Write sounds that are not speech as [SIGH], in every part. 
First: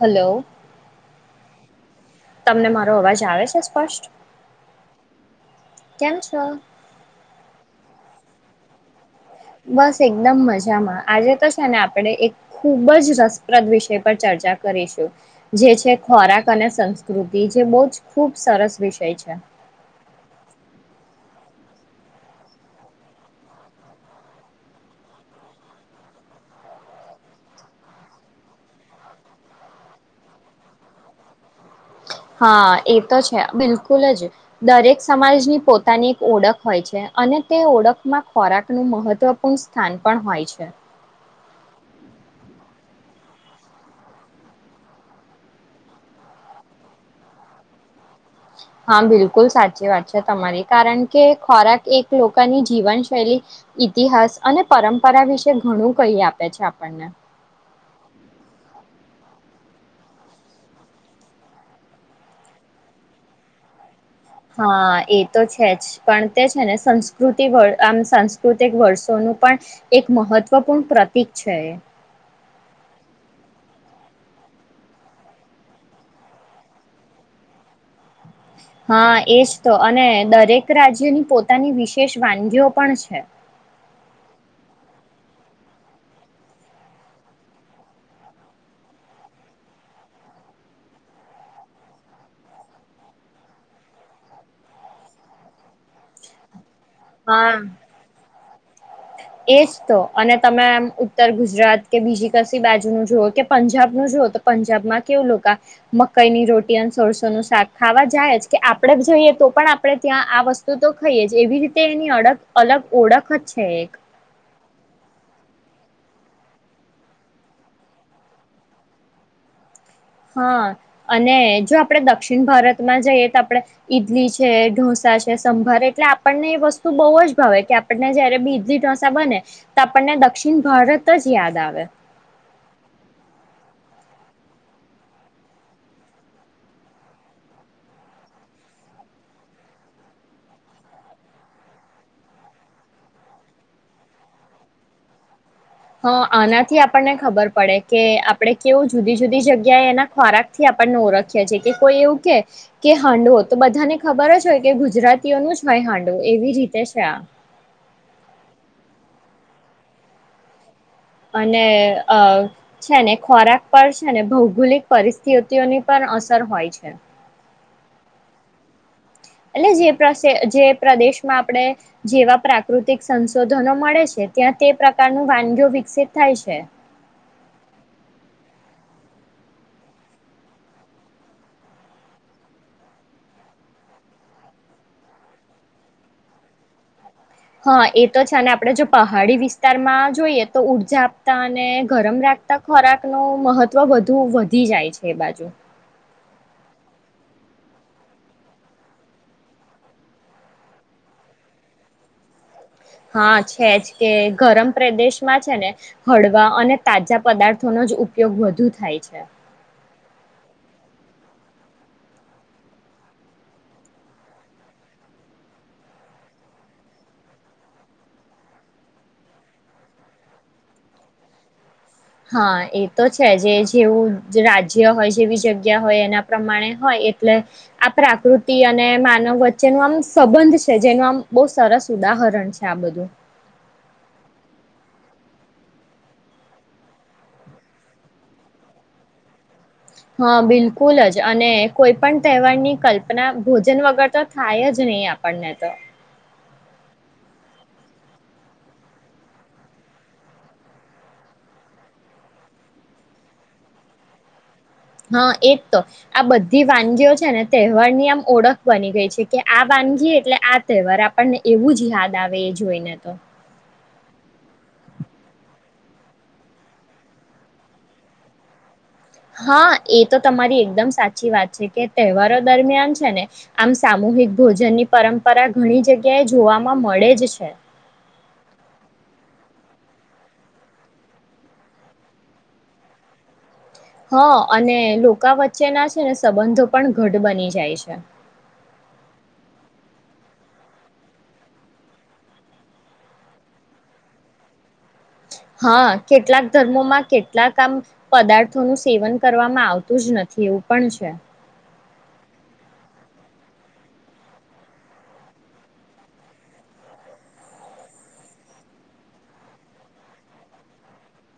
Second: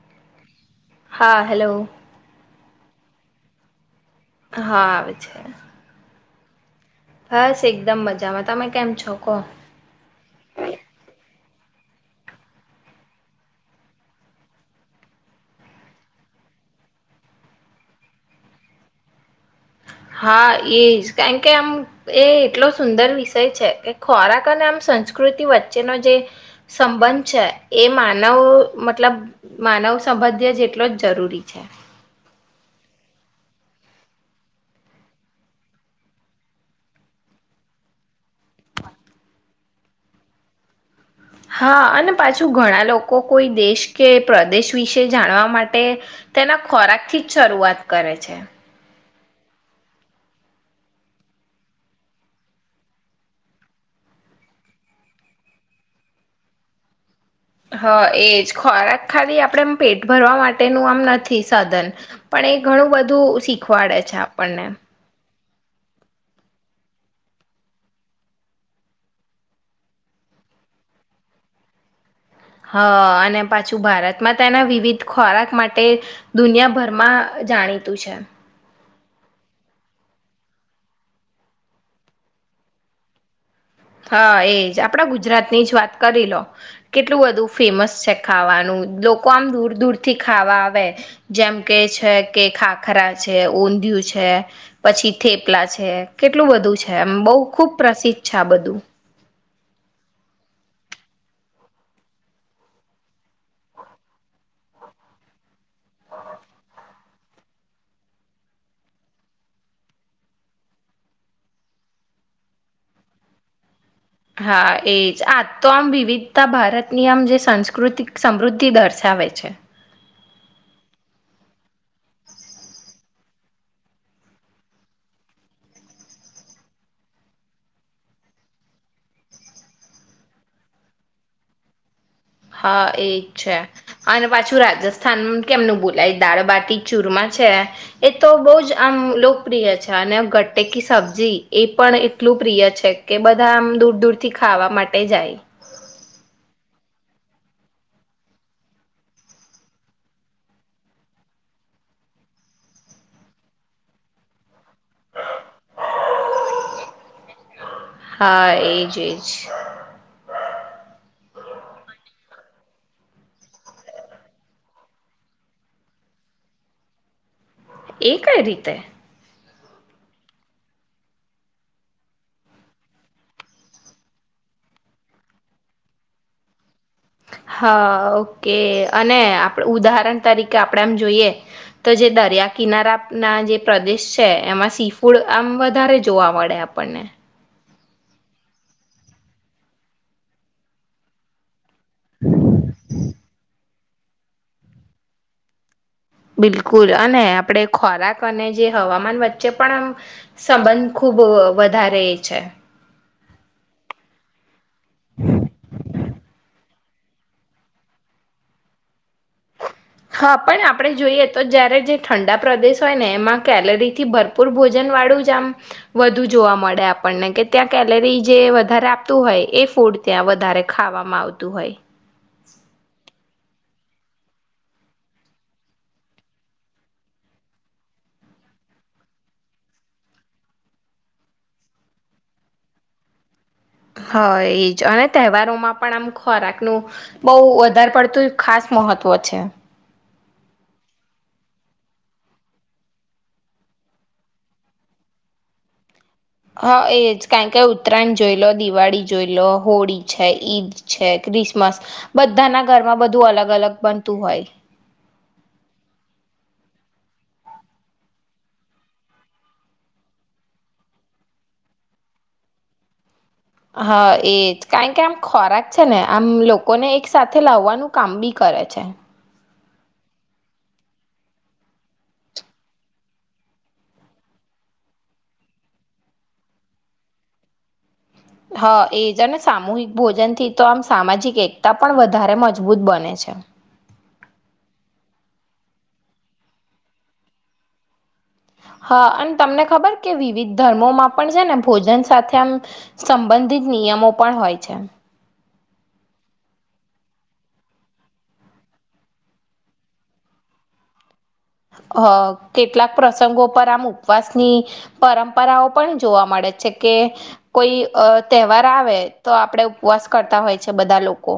Hello. હા hello. અને મારો અવાજ આવે છે સ્પષ્ટ. હા આવે છે. કેમ છો? બસ એકદમ મજામાં તમે કેમ છો? કહો બસ એકદમ મજામાં આજે તો આપણે એક ખૂબ જ રસપ્રદ વિષય પર ચર્ચા કરીશું જે છે ખોરાક અને સંસ્કૃતિ જે બહુ જ ખૂબ સરસ વિષય છે. હા એ જ કારણ કે આમ એ એટલો સુંદર વિષય છે કે ખોરાક અને આમ સંસ્કૃતિ વચ્ચેનો જે સંબંધ છે એ માનવ મતલબ માનવ સંબંધ્ય જેટલો જ જરૂરી છે. હા એ તો છે બિલકુલ જ દરેક સમાજની પોતાની એક ઓળખ હોય છે અને તે ઓળખમાં ખોરાકનું મહત્વપૂર્ણ સ્થાન પણ હોય છે. હા અને પાછું ઘણા લોકો કોઈ દેશ કે પ્રદેશ વિશે જાણવા માટે તેના ખોરાક થી જ શરૂઆત કરે છે. હા બિલકુલ સાચી વાત છે તમારી કારણ કે ખોરાક એક લોકોની જીવનશૈલી ઈતિહાસ અને પરંપરા વિશે ઘણું કહી આપે છે આપણને. હા એજ ખોરાક ખાલી આપણેમ પેટ ભરવા માટેનું આમ નથી સાધન પણ એ ઘણું બધું શીખવાડે છે. અચ્છા આપણને. હા એ તો છે જ પણ તે છે ને સંસ્કૃતિ આમ સાંસ્કૃતિક વર્ષોનું પણ એક મહત્વપૂર્ણ પ્રતીક છે. હ અને પાછું ભારતમાં તેના વિવિધ ખોરાક માટે દુનિયાભરમાં જાણીતું છે. હા એજ તો અને દરેક રાજ્યની પોતાની વિશેષ વાનગીઓ પણ છે. હા એજ આપડા ગુજરાતની જ વાત કરી લો કેટલું બધું ફેમસ છે ખાવાનું લોકો આમ દૂર દૂરથી ખાવા આવે જેમ કે છે કે ખાખરા છે ઊંધિયું છે પછી થેપલા છે કેટલું બધું છે. એમ બહુ હા ખુબ પ્રસિદ્ધ છે. આ બધું એજ તો અને તમે આમ ઉત્તર ગુજરાત કે બીજી કશી બાજુ ન જુઓ કે પંજાબનુંું જુઓ તો પંજાબમાં કેવું લોકો આ મકઈની રોટી અને સોરસોનુંું શાક ખાવા જાય જ કે આપણેે જ જઈએ તો પણ આપણે ત્યાં આ વસ્તુ તો ખાઈએ જ એવી રીતે એની અડગ અલગ ઓળખ જ એક હા એજ આજ તો આમ વિવિધતા ભારતની આમ જે સંસ્કૃત સમૃદ્ધિ દર્શાવે છે. હા અને જો આપણે દક્ષિણ ભારતમાં જઈએ તો આપડણે ઈડલી છે ઢોસા છે સંભાર એટલે આપણને એ વસ્તુ બહુ જ ભાવે કે આપણને જયારે બી ઈડલી ઢોસા બને તો આપણને દક્ષિણ ભારત જ યાદ આવે હા એજ છે અને પાછું રાજસ્થાન કેમનું બોલાય દાળબાટી ચૂરમા છે એ તો બહ જ આમ લોકપ્રિય છે અને ગટેકી સબ્જી એ પણ એટલું પ્રિય છે કે બધા આમ દૂર દૂરથી ખાવા માટે જાય. હા આનાથી આપણને ખબર પડે કે આપણે કેવું જુદી જુદી જગ્યાએ એના ખોરાક થી આપણને ઓળખીએ છીએ કે કોઈ એવું કે કે હાંડવો તો બધાને ખબર જ હોય કે ગુજરાતીઓનું જ હોય હાંડવું એવી રીતે છે આ હા એજ એજ. અને અ છે ને ખોરાક પર છે ને ભૌગોલિક પરિસ્થિતિઓની પણ અસર હોય છે. એ કઈ રીતે એટ જે જે પ્રદેશમાં આપણે જેવા પ્રાકૃતિક સંશોધનો મળે છે ત્યાં તે પ્રકારનું વાનગી વિકસિત થાય છે. હા ઓકે અને ઉદાહરણ તરીકે આપણે આમ જોઈએ તો જે દરિયા કિનારા ના જે પ્રદેશ છે એમાં સી ફૂડ આમ વધારે જોવા મળે આપણને. હા એ તો છે અને આપડે જો પહાડી વિસ્તારમાં જોઈએ તો ઉઊર્જા આપતા અને ગરમ રાખતા ખોરાક નો મહત્વ બવવધી જાય છે એ બાજુ. બિલકુલ અને આપણે ખોરાક અને જે હવામાન વચ્ચે પણ સંબંધ ખૂબ વધારે એ છે. હા છેજ કે ગરમ પ્રદેશમાં છે ને હળવા અને તાજા પદાર્થોનો જ ઉપયોગ વધુ થાય છે. હા પણ આપણે જોઈએ તો જયારે જે ઠંડા પ્રદેશ હોય ને એમાં કેલરી થી ભરપૂર ભોજન વાળું જ આમ વધુ જોવા મળે આપણને કે ત્યાં કેલરી જે વધારે આપતું હોય એ ફૂડ ત્યાં વધારે ખાવામાં આવતું હોય. હા એ તો છે જે જેવું રાજ્ય હોય જેવી જગ્યા હોય એના પ્રમાણે હોય એટલે આ પ્રાકૃતિ અને માનવ વચ્ચે ન આમ સંબંધ છે જેનું આમ બહુ સરસ ઉદાહરણ છે આ બધું. હ એજ અને તહેવારોમાં પણ આમ ખોરાકનું બહુ વધારે પડતું ખાસ મહત્વ છે. હા બિલકુલ જ અને કોઈ પણ તહેવારની કલ્પના ભોજન વગર તો થાય જ નહી આપણને તો. હા એ જ કારણ કે ઉત્તરાયણ જોઈ લો દિવાળી જોઈ લો હોળી છે ઈદ છે ક્રિસમસ બધાના ઘરમાં બધું અલગ અલગ બનતું હોય. હા એજ તો આ બધી વાનગીઓ છે ને તહેવારની આમ ઓળખ બની ગઈ છે કે આ વાનગી એટલે આ તહેવાર આપણને એવું જ યાદ આવે એ જોઈને તો. હા એજ કારણ કે આમ ખોરાક છે ને આમ લોકોને એક સાથે લાવવાનું કામ બી કરે છે. હા એ તો તમારી એકદમ સાચી વાત છે કે તહેવારો દરમિયાન છે ને આમ સામૂહિક ભોજનની પરંપરા ઘણી જગ્યાએ જોવાવામાં મળે જ છે. હા એજ અને સામૂહિક ભોજન થી તો આમ સામાજિક એકતા પણ વધારે મજબૂત બને છે. હ અને લોકા વચ્ચે ના છે ને સંબંધો પણ ઘટ બની જાય છે. હા અને તમને ખબર કે વિવિધ ધર્મોમાં પણ છે ને ભોજન સાથે આમ સંબંધિત નિયમો પણ હોય છે. હા કેટલાક ધર્મોમાં કેટલાક આમ પદાર્થોનું સેવન કરવામાં આવતું જ નથી એવું પણ છે. હ કેટલાક પ્રસંગો પર આમ ઉપવાસની પરંપરાઓ પણ જોવા મળે છે કે કોઈ તહેવાર અ આવે તો આપણેે ઉપવાસ કરતા હોય છે બધા લોકો.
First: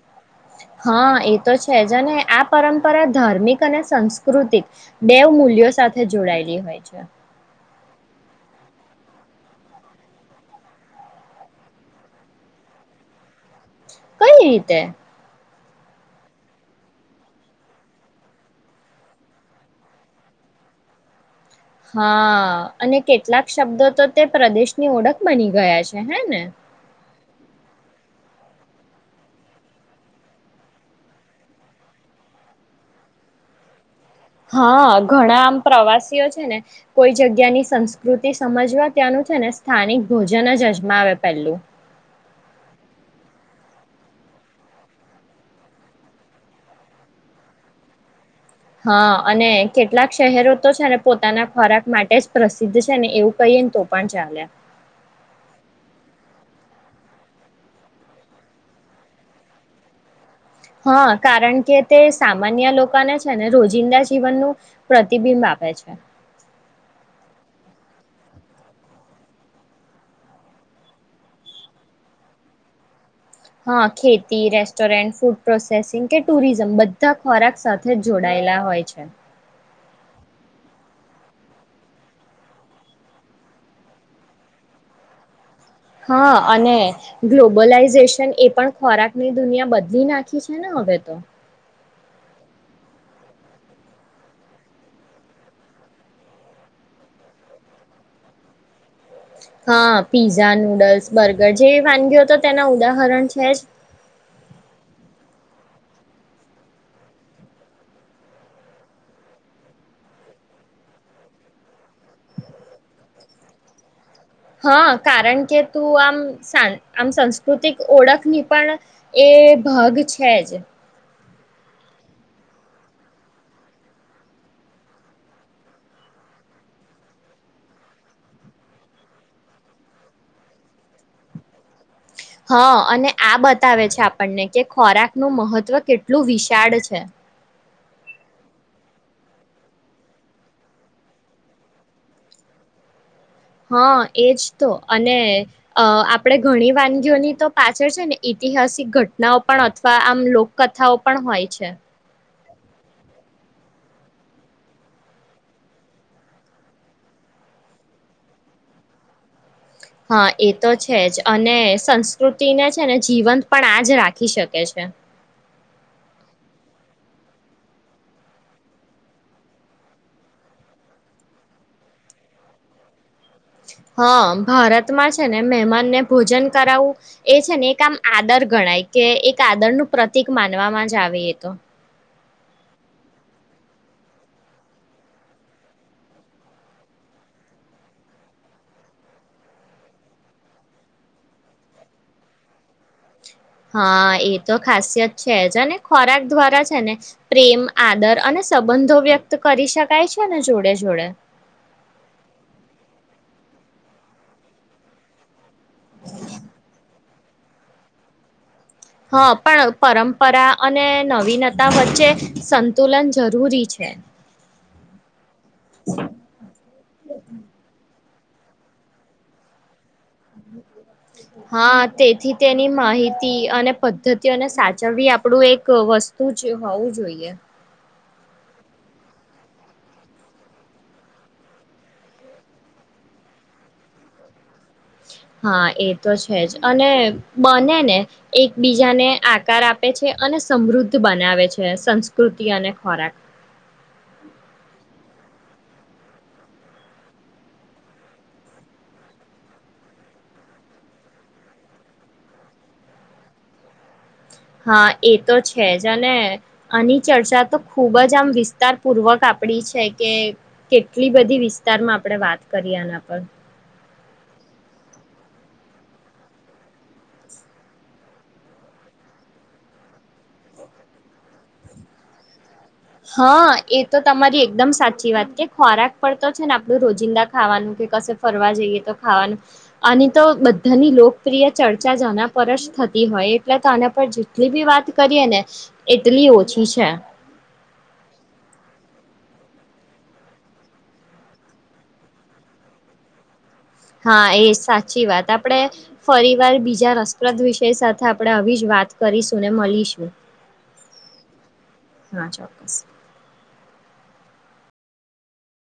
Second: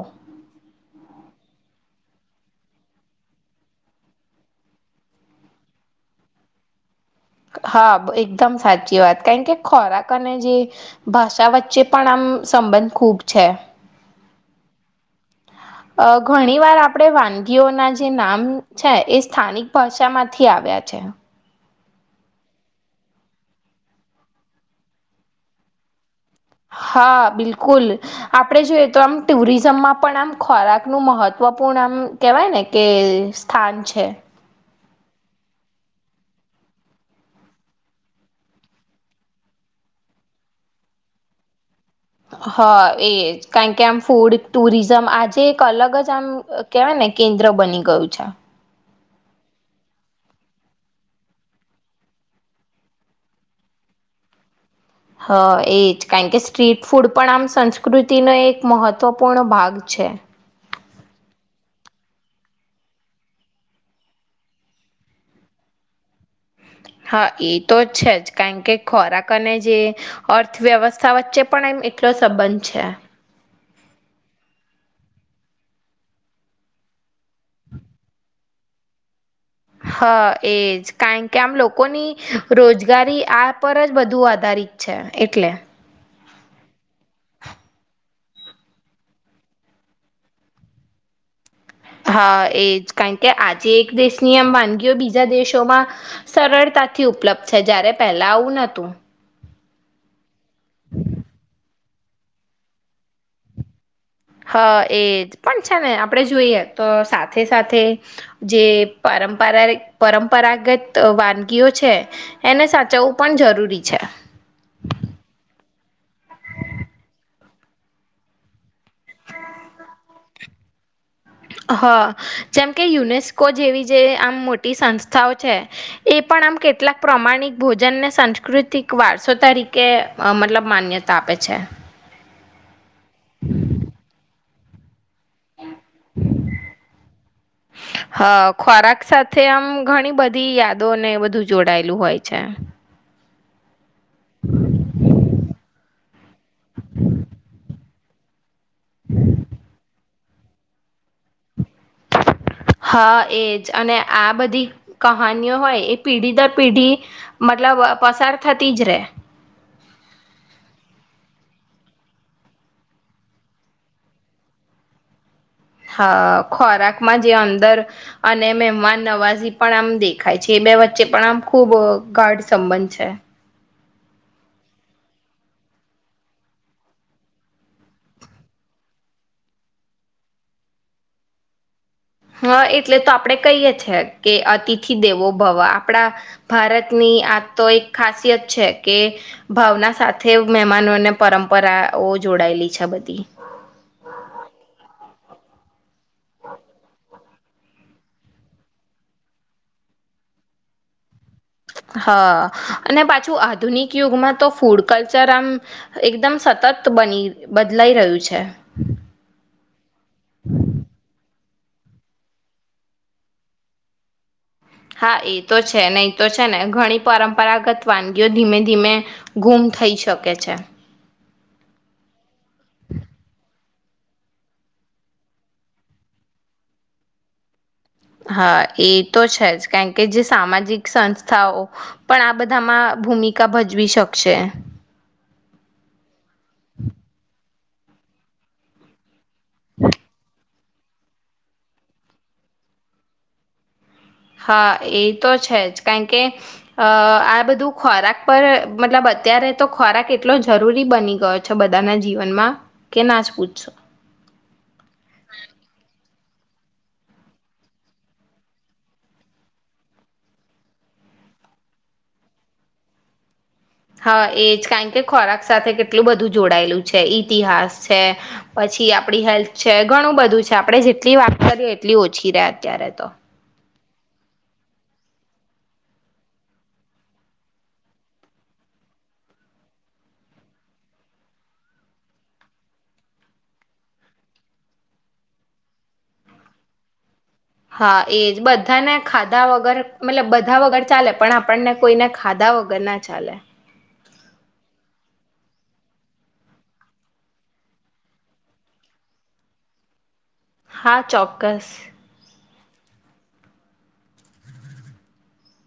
હા એ તો છે જ અને આ પરંપરા ધાર્મિક અને સંસ્કૃતિક બે મૂલ્યો સાથે જોડાયેલી હોય છે. હા એકદમ સાચી વાત કારણ કે ખોરાક અને જે ભાષા વચ્ચે પણ આમ સંબંધ ખૂબ છે. કંઈ રીતે? અ ઘણી વાર આપણે વાનગીઓના જે નામ છે એ સ્થાનિક ભાષામાંથી આવ્યા છે. હા અને કેટલાક શબ્દો તો તે પ્રદેશની ઓળખ બની ગયા છે હે ને હા બિલકુલ આપણે જોઈએ તો આમ ટુરિઝમમાં પણ આમ ખોરાકનું મહત્ત્વપૂર્ણ આમ કહેવાય ને કે સ્થાન છે. હા ઘણા આમ પ્રવાસીઓ છે ને કોઈ જગ્યાની સંસ્કૃતિ સમજવા ત્યાંનું છે ને સ્થાનિક ભોજન જ અજમાવે પેલું. હા એ કારણ કે આમ ફૂડ ટુરિઝમ આજે એક અલગ જ આમ કેવાય ને કેન્દ્ર બની ગયું છે. હા અને કેટલાક શહેરો તો છે ને પોતાના ખોરાક માટે જ પ્રસિદ્ધ છે ને એવું કહીએ ને તો પણ ચાલે. હ એજ કારણ કે સ્ટ્રીટ ફૂડ પણ આમ સંસ્કૃતિનો એક મહત્વપૂર્ણ ભાગ છે. હા કારણ કે તે સામાન્ય લોકાને છે ને રોજિંદા જીવનનું પ્રતિબિંબ આપે છે. હા એ તો છે જ કારણ કે ખોરાક અને જે અર્થવ્યવસ્થા વચ્ચે પણ એમ એટલો સંબંધ છે. હા ખેતી, રેસ્ટોરન્ટ ફૂડ પ્રોસેસિંગ કે ટુરિઝમ બધા ખોરાક સાથે જ જોડાયેલા હોય છે. હા એજ કારણ કે આમ લોકોની રોજગારી આ પર જ બધું આધારિત છે એટલે. હા અને ગ્લોબલાઈઝેશન એ પણ ખોરાકની દુનિયા બદલી નાખી છે ને હવે તો. હા એજ કારણ કે આજે એક દેશની આમ વાનગીઓ બીજા દેશોમાં સરળતાથી ઉપલબ્ધ છે જયારે પહેલા આવું નતું. હા પીઝા, નૂડલ્સ, બર્ગર જેવી વાનગીઓ તો તેના ઉદાહરણ છે જ. હા એજ પણ છે ને આપણેે જોઈએ તો સાથે સાથે જે પરંપરા પરંપરાગત વાનગીઓ છે એને સાચવવું પણ જરૂરી છે. હા કારણ કે શું આમ આમ સંસ્કૃતિક ઓળખની પણ એ ભાગ છે જ. હ જેમ કે યુનેસ્કો જેવી જે આમ મોટી સંસ્થાઓ છે એ પણ આમ કેટલાક પ્રમાણિક ભોજનને સાંસ્કૃતિક વારસો તરીકે મતલબ માન્યતા આપે છે. હ. અને આ બતાવે છે આપણને કે ખોરાક નું મહત્ત્વ કેટલું વિશાળ છે. હા ખોરાક સાથે આમ ઘણી બધી યાદોને બધું જોડાયેલું હોય છે. હ એજ તો અને અ આપણે ઘણી વાનગીઓની તો પાછળ છે ને ઐતિહાસિક ઘટનાઓ પણ અથવા આમ લોકકથાઓ પણ હોય છે. હા એજ અને આ બધી કહાનીઓ હોય એ પેઢી દર પીઢી મતલબ પસાર થતી જ રે. હા એ તો છે જ અને સંસ્કૃતિને છે ને જીવંત પણ આજ રાખી શકે છે. હા ખોરાકમાં જે અંદર અને મહેમાન નવાઝી પણ આમ દેખાય છે એ બે વચ્ચે પણ આમ ખૂબ ગાઢ સંબંધ છે. હ ભારતમાં છે ને મહેમાનને ભોજન કરાવું એ છે ને એક આમ આદર ગણાય કે એક આદર નું પ્રતિક માનવામાં જ આવે એ તો. હા એટલે તો આપડે કહીએ છે કે અતિથિ દેવો ભવ આપડા ભારતની આ તો એક ખાસિયત છે કે ભાવના સાથે મહેમાનોને પરંપરાઓ જોડાયેલી છે બધી. હા એ તો ખાસિયત છે જ અને ખોરાક દ્વારા છે ને પ્રેમ આદર અને સંબંધો વ્યક્ત કરી શકાય છે ને જોડે જોડે. હા અને પાછું આધુનિક યુગમાં તો ફૂડ કલ્ચર આમ એકદમ સતત બની બદલાઈ રહ્યું છે. હા પણ પરંપરા અને નવીન તા વચ્ચે સંતુલન જરૂરી છે હા એ તો છે ને તો છે ને ઘણી પરંપરાગત વાન જો ધીમે ધીમે ગુમ થઈ શકે ઓકે છેા હા તેથી તેની માહિતી અને પદ્ધતિઓને સાચવવી આપણું એક વસ્તુ જ હોવું જોઈએ હા એ તો છે જ કારણ કે જે સામાજિક સંસ્થાઓ પણ આ બધામાં ભૂમિકા ભજવી શકશે હા એ તો છે જ અને બને ને એકબીજાને આ આપે છે અને સમૃદ્ધ બનાવે છે સંસ્કૃતિ અને ખોરાક હા એ તો છે જ કારણ કે અ આ બધું ખોરાક પર મતલબ અત્યારે તો ખોરાક એટલો જરૂરી બની ગયો છે બધાના જીવનમાં કે ના જ પૂછશો હા એ તો છે જ ને આની ચર્ચા તો ખુબ જ આમ વિસ્તાર પૂર્વક આપડી છે કે કેટલી બધી વિસ્તારમાં આપણે વાત કરીએ આના પર હા એજ કારણ કે ખોરાક સાથે કેટલું બધું જોડાયેલું છે ઈતિહાસ છે પછી આપડી હેલ્થ છે ઘણું બધું છે આપડણે જેટલી વાત કરીએ એટલી ઓછી રહ હા એ તો તમારી એકદમ સાચી વાત કે ખોરાક પર તો છે ને આપડું રોજિંદા ખાવાનું કે કશે ફરવા જઈએ તો ખાવાનું આની તો બધાની લોકપ્રિય ચર્ચા જના પર જ થતી હોય એટલે તો આના પર જેટલી બી વાત કરીએ ને એટલી ઓછી છે. હા એજ બધાને ખાધા વગર મતલબ બધા વગર ચાલે પણ આપણને કોઈને ખાધા વગર ના ચાલે. હા એ સાચી વાત આપણે ફરી વાર બીજા રસપ્રદ વિષય સાથે આપણે આવી જ વાત કરીશું ને મલીશું. હા ચોક્કસ. [INAUDIBLE]